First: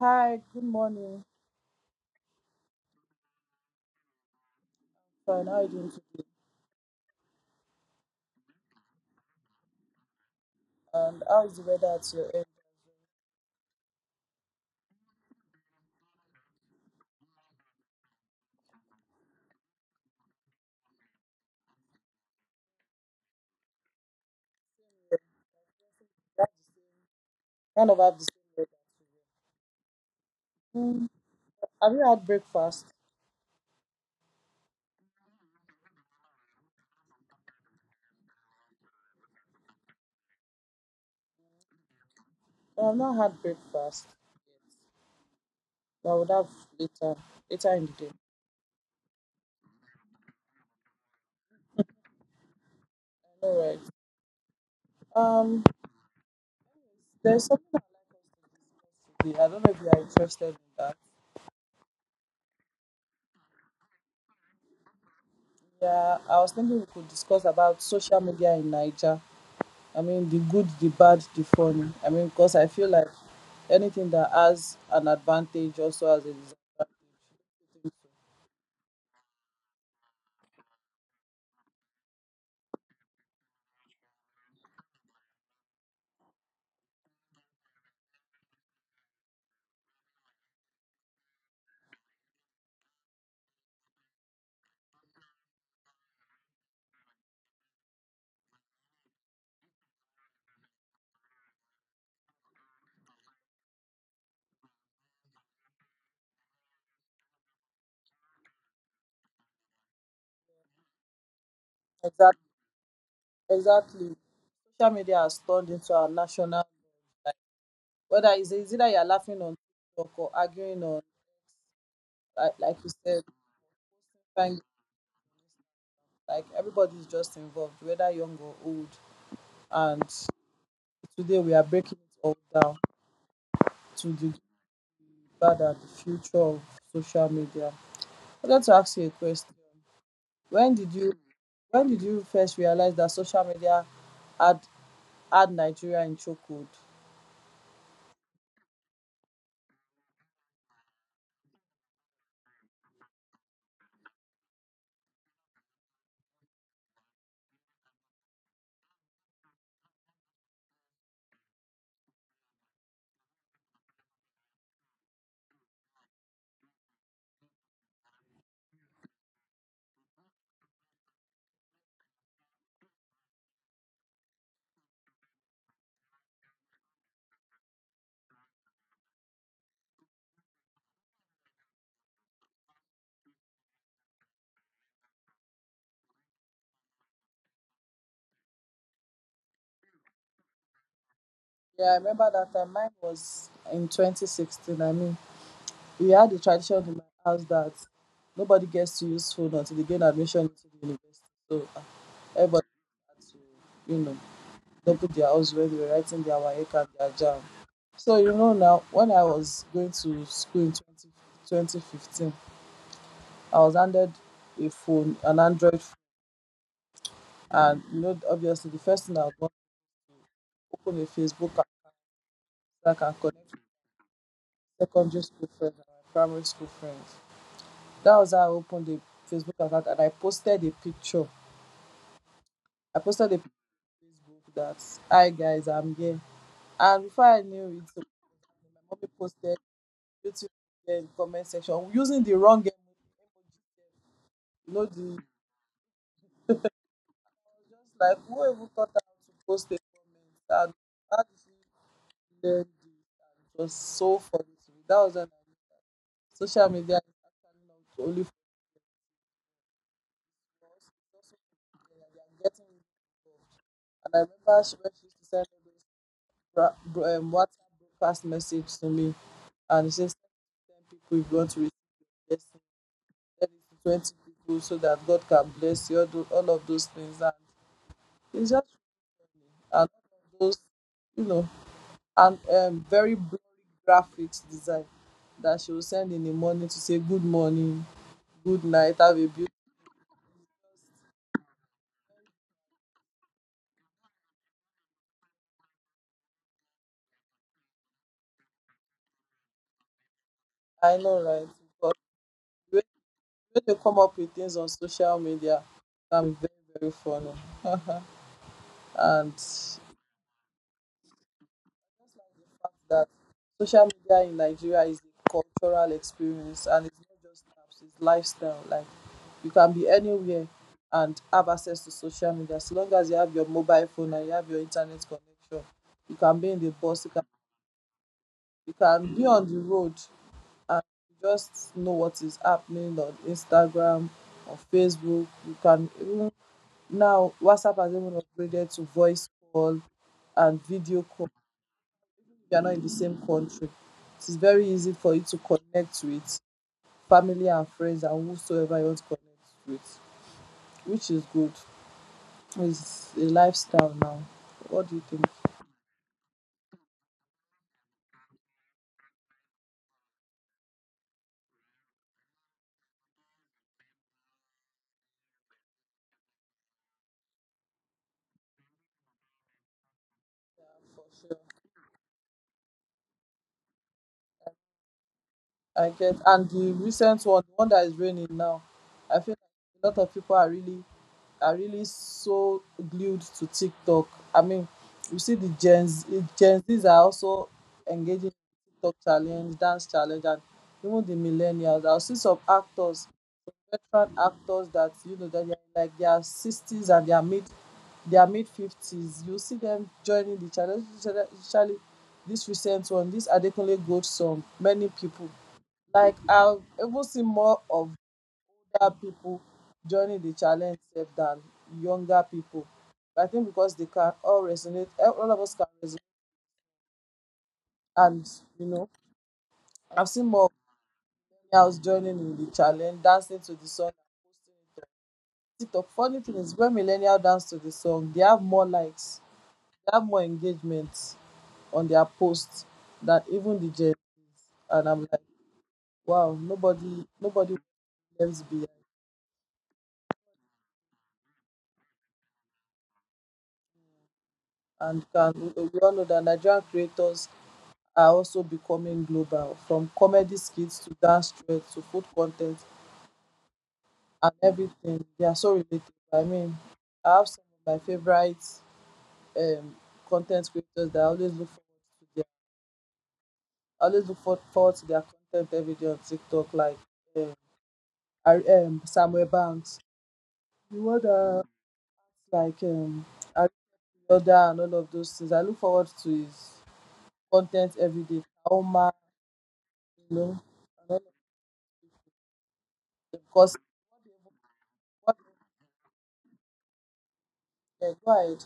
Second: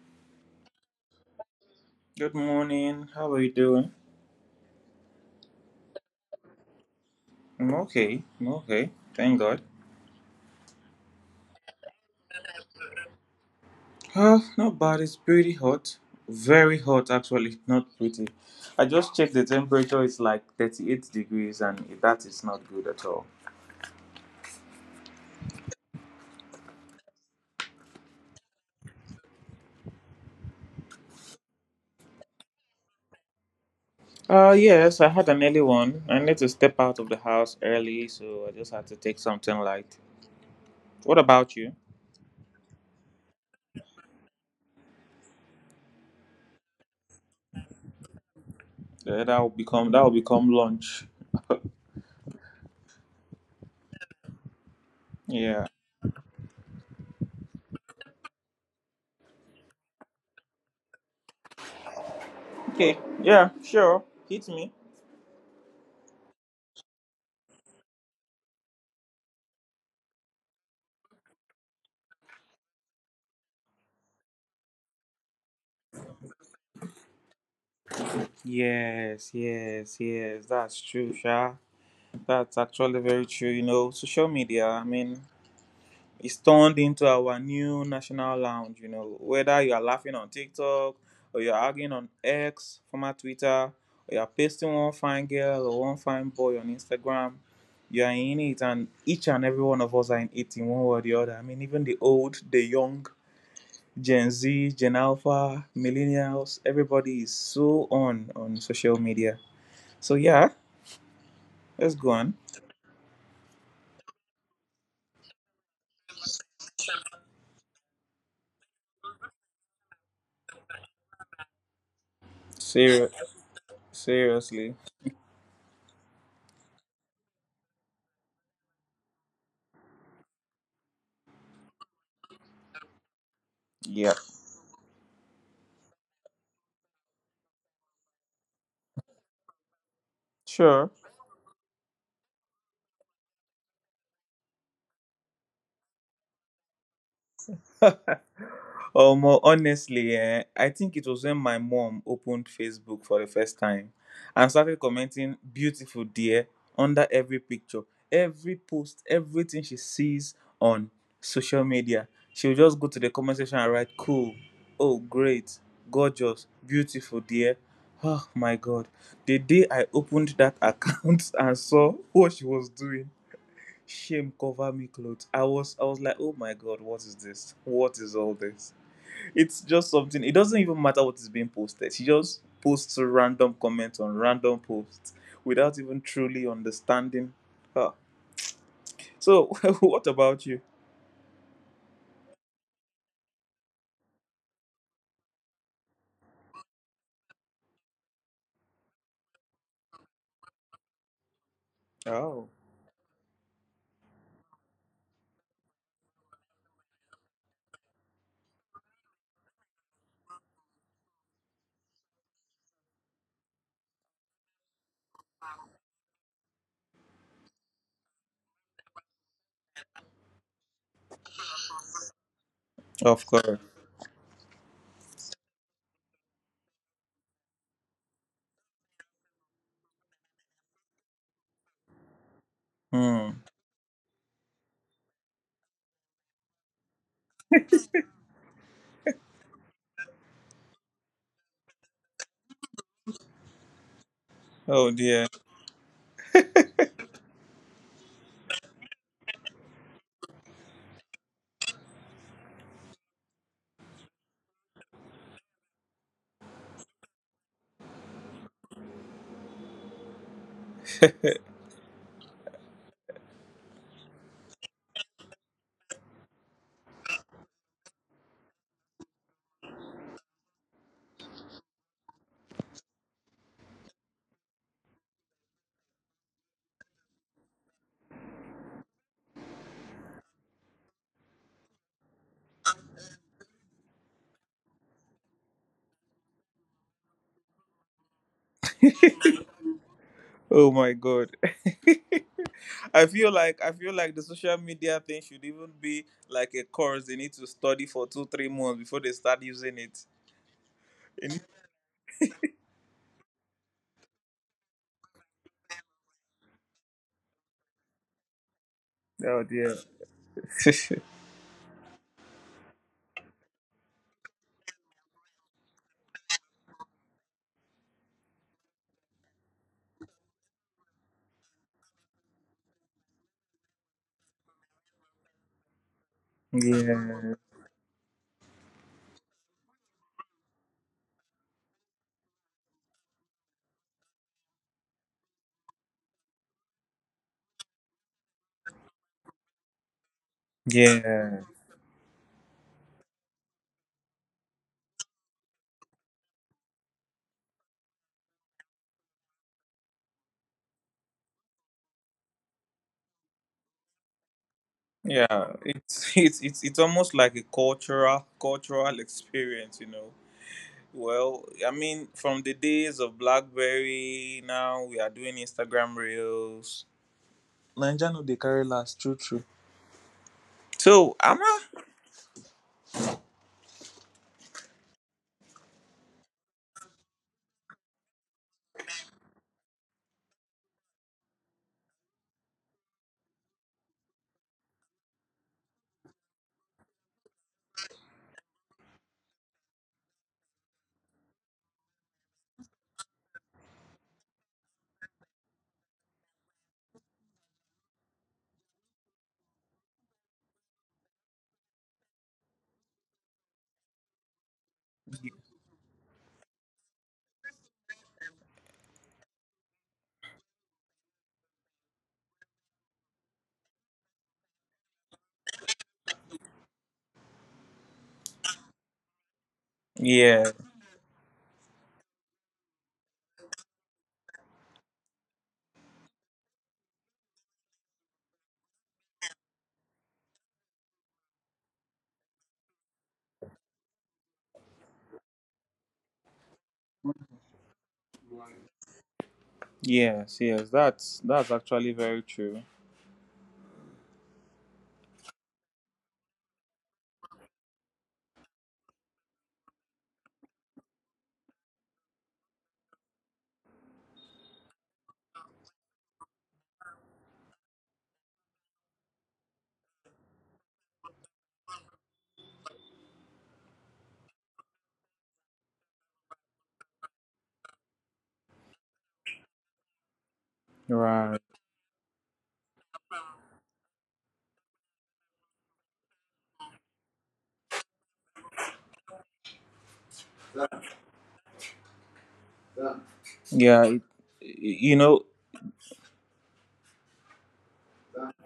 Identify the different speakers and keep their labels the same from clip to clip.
Speaker 1: Hi, good morning.
Speaker 2: Good morning. How are you doing?
Speaker 1: Fine, how are you doing today?
Speaker 2: I'm okay. I'm okay. Thank God.
Speaker 1: And how is the weather at your end?
Speaker 2: Not bad. It's pretty hot. Very hot, actually. Not pretty. I just checked the temperature. It's like 38 degrees, and that is not good at all.
Speaker 1: That's Kind of have the same weather. Mm, have you had breakfast?
Speaker 2: Yes, I had an early one. I need to step out of the house early, so I just had to take something light. What about you?
Speaker 1: I have not had breakfast yet, but I would have later, later in the day.
Speaker 2: Yeah, that will become lunch.
Speaker 1: All right. Um,
Speaker 2: Yeah.
Speaker 1: there's something I'd like us to discuss today. I don't know if you are interested in that.
Speaker 2: Okay. Yeah. Sure. Hit me.
Speaker 1: Yeah, I was thinking we could discuss about social media in Nigeria. I mean, the good, the bad, the funny. I mean, because I feel like anything that has an advantage also has a disadvantage.
Speaker 2: Yes. Yes. Yes. That's true, Sha. That's actually very true. Social media, I mean, it's turned into our new national lounge. Whether you are laughing on TikTok or you're arguing on X, former Twitter, or you're pasting one fine girl or one fine boy on Instagram, you are in it, and each and every one of us are in it in one way or the other. I mean, even the old, the young, Gen Z, Gen Alpha, millennials, everybody is so on social media. So, yeah, let's go on.
Speaker 1: Exactly. Exactly. Social media has turned into a national. Like, whether it's either you're laughing on TikTok or arguing on, like you
Speaker 2: Ser-
Speaker 1: said, trying-
Speaker 2: Seriously.
Speaker 1: like everybody's just involved, whether young or old. And today we are breaking it all down to
Speaker 2: Yeah,
Speaker 1: the bad, and the future of social media. I'd like to ask you a question. When
Speaker 2: sure.
Speaker 1: did you when did you first realize that social media had had Nigeria in chokehold?
Speaker 2: Well, honestly, I think it was when my mom opened Facebook for the first time and started commenting "beautiful dear" under every picture, every post, everything she sees on social media. She would just go to the comment section and write "cool," "oh great," "gorgeous," "beautiful dear." Oh my God! The day I opened that account and saw what she was doing, shame cover me clothes. I was like, oh my God, what is this? What is all this? It's just something. It doesn't even matter what is being posted. She just posts random comments on random posts without even truly understanding her. So what about you?
Speaker 1: Yeah, I remember that time. Mine was in 2016. I mean, we had the tradition in my house that nobody gets to use phone until they gain admission into the university. So
Speaker 2: Oh,
Speaker 1: everybody had to, you know, double their house when they were writing their WAEC and their JAM. So, you know, now when I was going to school in 20 2015, I was handed a phone, an Android. And you know, obviously, the first thing I want to open a Facebook account so I can
Speaker 2: of
Speaker 1: connect
Speaker 2: course.
Speaker 1: with secondary school friends and my primary school friends. That was how I opened the Facebook account and I posted a picture. I posted a
Speaker 2: Hmm.
Speaker 1: picture on Facebook that, hi guys, I'm here. And before I knew it, so, my mommy posted beautiful girl in the comment section using the wrong emoji. You know,
Speaker 2: Oh
Speaker 1: the I
Speaker 2: dear.
Speaker 1: was just like, who even thought I to post a comment? And how did she learned it, and it was so funny to me. That was when I knew that social media is actually not only for girls, it's also for men and they are getting involved. And I remember she, when she used to send all those WhatsApp broadcast message to me, and she said, send 10 people if you want to receive your blessing, send it to 20 people so that God can bless you, all, all of those things. And it's just funny. And all of those, you know, and very blurry graphics design that she will send in the morning to say good morning, good night, have a beautiful.
Speaker 2: Oh my God, I feel like the social media thing should even be like a course they need to study for two three months before they start using it.
Speaker 1: I know,
Speaker 2: It-
Speaker 1: right? But when when they come up with things on social media, I'm very funny, and
Speaker 2: oh dear.
Speaker 1: just like the fact that social media in Nigeria is a cultural experience and it's not just apps, it's lifestyle. Like you can be anywhere and have access to social media. So long as you have your mobile phone and you have your internet connection, you can be in the bus,
Speaker 2: Yeah,
Speaker 1: you can be on the road and you just know what is happening on Instagram, on Facebook. You can even now WhatsApp has even upgraded to voice call and video call
Speaker 2: yeah,
Speaker 1: if you are not in the same country. It is very easy for you to connect with family and friends and whosoever you want to connect with, which is good. It's a lifestyle now. What do you think?
Speaker 2: yeah. It's it's almost like a cultural experience. Well, I mean, from the days of BlackBerry, now we are doing Instagram Reels. Nigeria no dey carry last, true, true.
Speaker 1: For
Speaker 2: So,
Speaker 1: sure.
Speaker 2: am I?
Speaker 1: I get and the recent one, the one that is raining now, I feel like a lot of people are really so glued to TikTok. I mean, you see the Gen Z, Gen Zs are also engaging in TikTok challenge, dance challenge, and even the millennials. I'll see some actors veteran actors that you know that they're like their sixties and their mid fifties. You see them joining the challenge. Especially this recent one, this Adekunle Gold many people. Like I've even seen more of older people joining the challenge sef than younger people. I think because they can all resonate, eh, all of us can resonate, and you know, I've seen more
Speaker 2: Yeah,
Speaker 1: of millennials joining in the challenge, dancing to the song, TikTok. Funny thing is, when millennial dance to the song, they have more likes, they have more engagement on their posts than even the Gen Zs. And I'm like, wow, nobody left behind.
Speaker 2: yes, yes. That's actually very true.
Speaker 1: And can we all know that Nigerian creators are also becoming global, from comedy skits to dance trends to food content and everything. They are so related. I mean, I have some of my favorite um, content creators that I always look forward to their content every day on TikTok, like um, Samuel Banks, the one
Speaker 2: Right.
Speaker 1: that like Ari Yoda and all of those things. I look forward to his content every day. Oma, you know, and all of them. Because
Speaker 2: Yeah. It, you
Speaker 1: what
Speaker 2: know,
Speaker 1: is required,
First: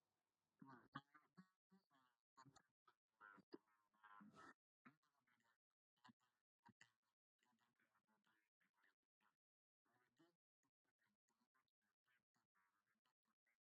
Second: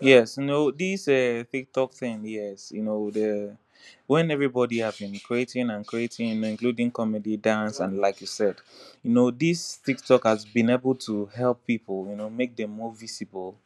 Speaker 2: Yes, this TikTok thing, yes, the when everybody have been creating and creating, including comedy, dance, and like you said, this TikTok has been able to help people, make them more visible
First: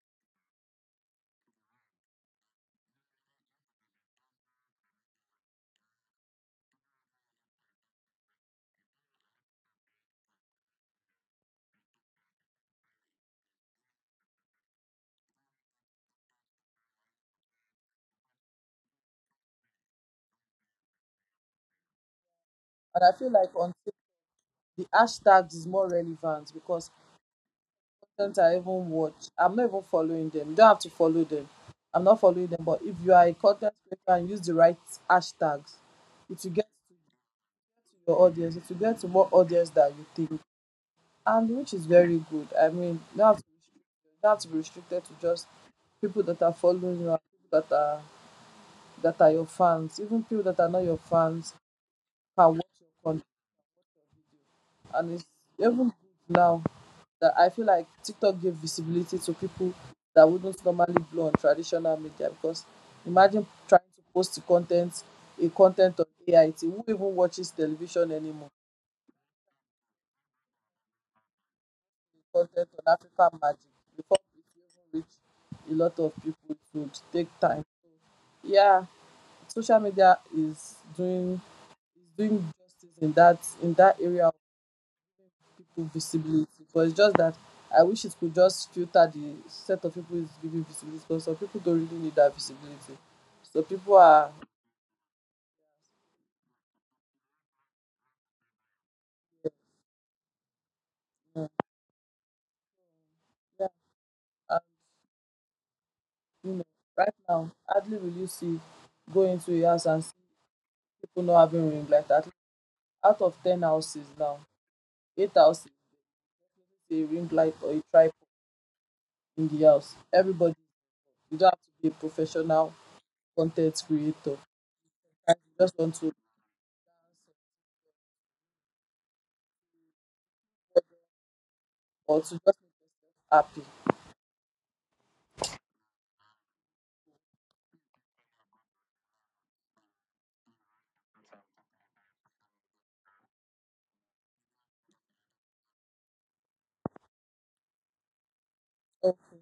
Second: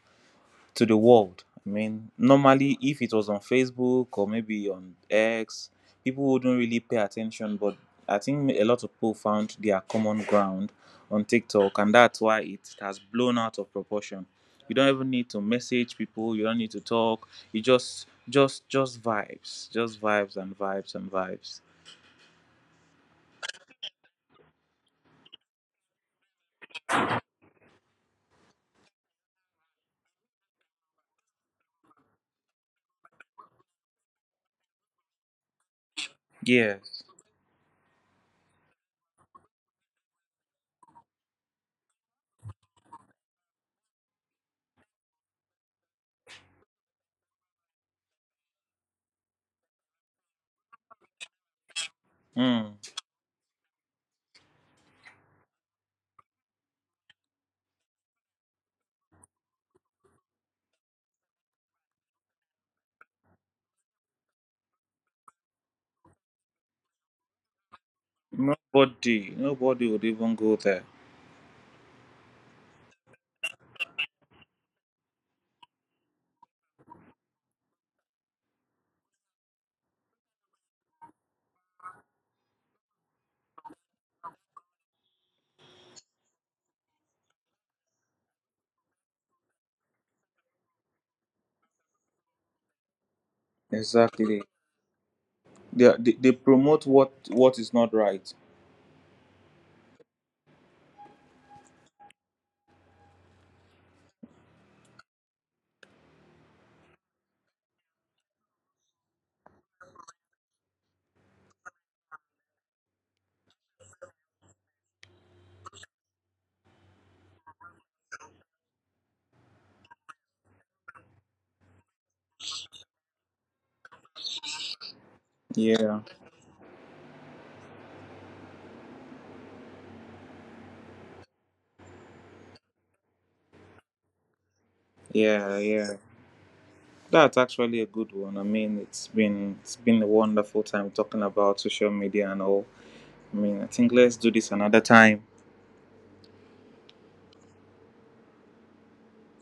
Speaker 2: to the world. I mean, normally, if it was on Facebook or maybe on X, people wouldn't really pay attention. But I think a lot of people found their common ground on TikTok, and that's why it has blown out of proportion. You don't even need to message people. You don't need to talk. You just vibes, just vibes and vibes and vibes.
Speaker 1: and I feel like on the hashtags is more relevant because content I even watch, I'm not even following them. You don't have to follow them. I'm not following them, but if you are a content creator and use the right hashtags, it will get
Speaker 2: Yes.
Speaker 1: to your audience, if you get to more audience than you think, and which is very good. I mean, you don't have to, be restricted, you don't have to be restricted to just people that are following you, and people that are your fans, even people that are not your fans can watch
Speaker 2: Mm.
Speaker 1: your content, and it's even good now that I feel like TikTok gave visibility to people that wouldn't normally blow on traditional media because imagine trying to post the content, a content on AIT. Who even watches television anymore?
Speaker 2: Nobody, nobody would even go there.
Speaker 1: Content on African Magic before it even reach a lot of people. It would take time. Yeah, social media is doing justice in that area of people visibility. But it's just that I wish it could just filter the set of people it's giving visibility. Because some people don't really need that visibility. So people are
Speaker 2: Exactly. They promote what is not right.
Speaker 1: mm, yeah, and, you know, right now hardly will you see go into a house and see people not having ring light. At least out of 10 houses now, 8 houses a ring light or a tripod in the house. Everybody, you don't have to be a professional content creator. You just want
Speaker 2: Yeah.
Speaker 1: to, or to just make yourself happy.
Speaker 2: Yeah, yeah. That's actually a good one. I mean, it's been a wonderful time talking about social media and all. I mean, I think let's do this another time.
Speaker 1: So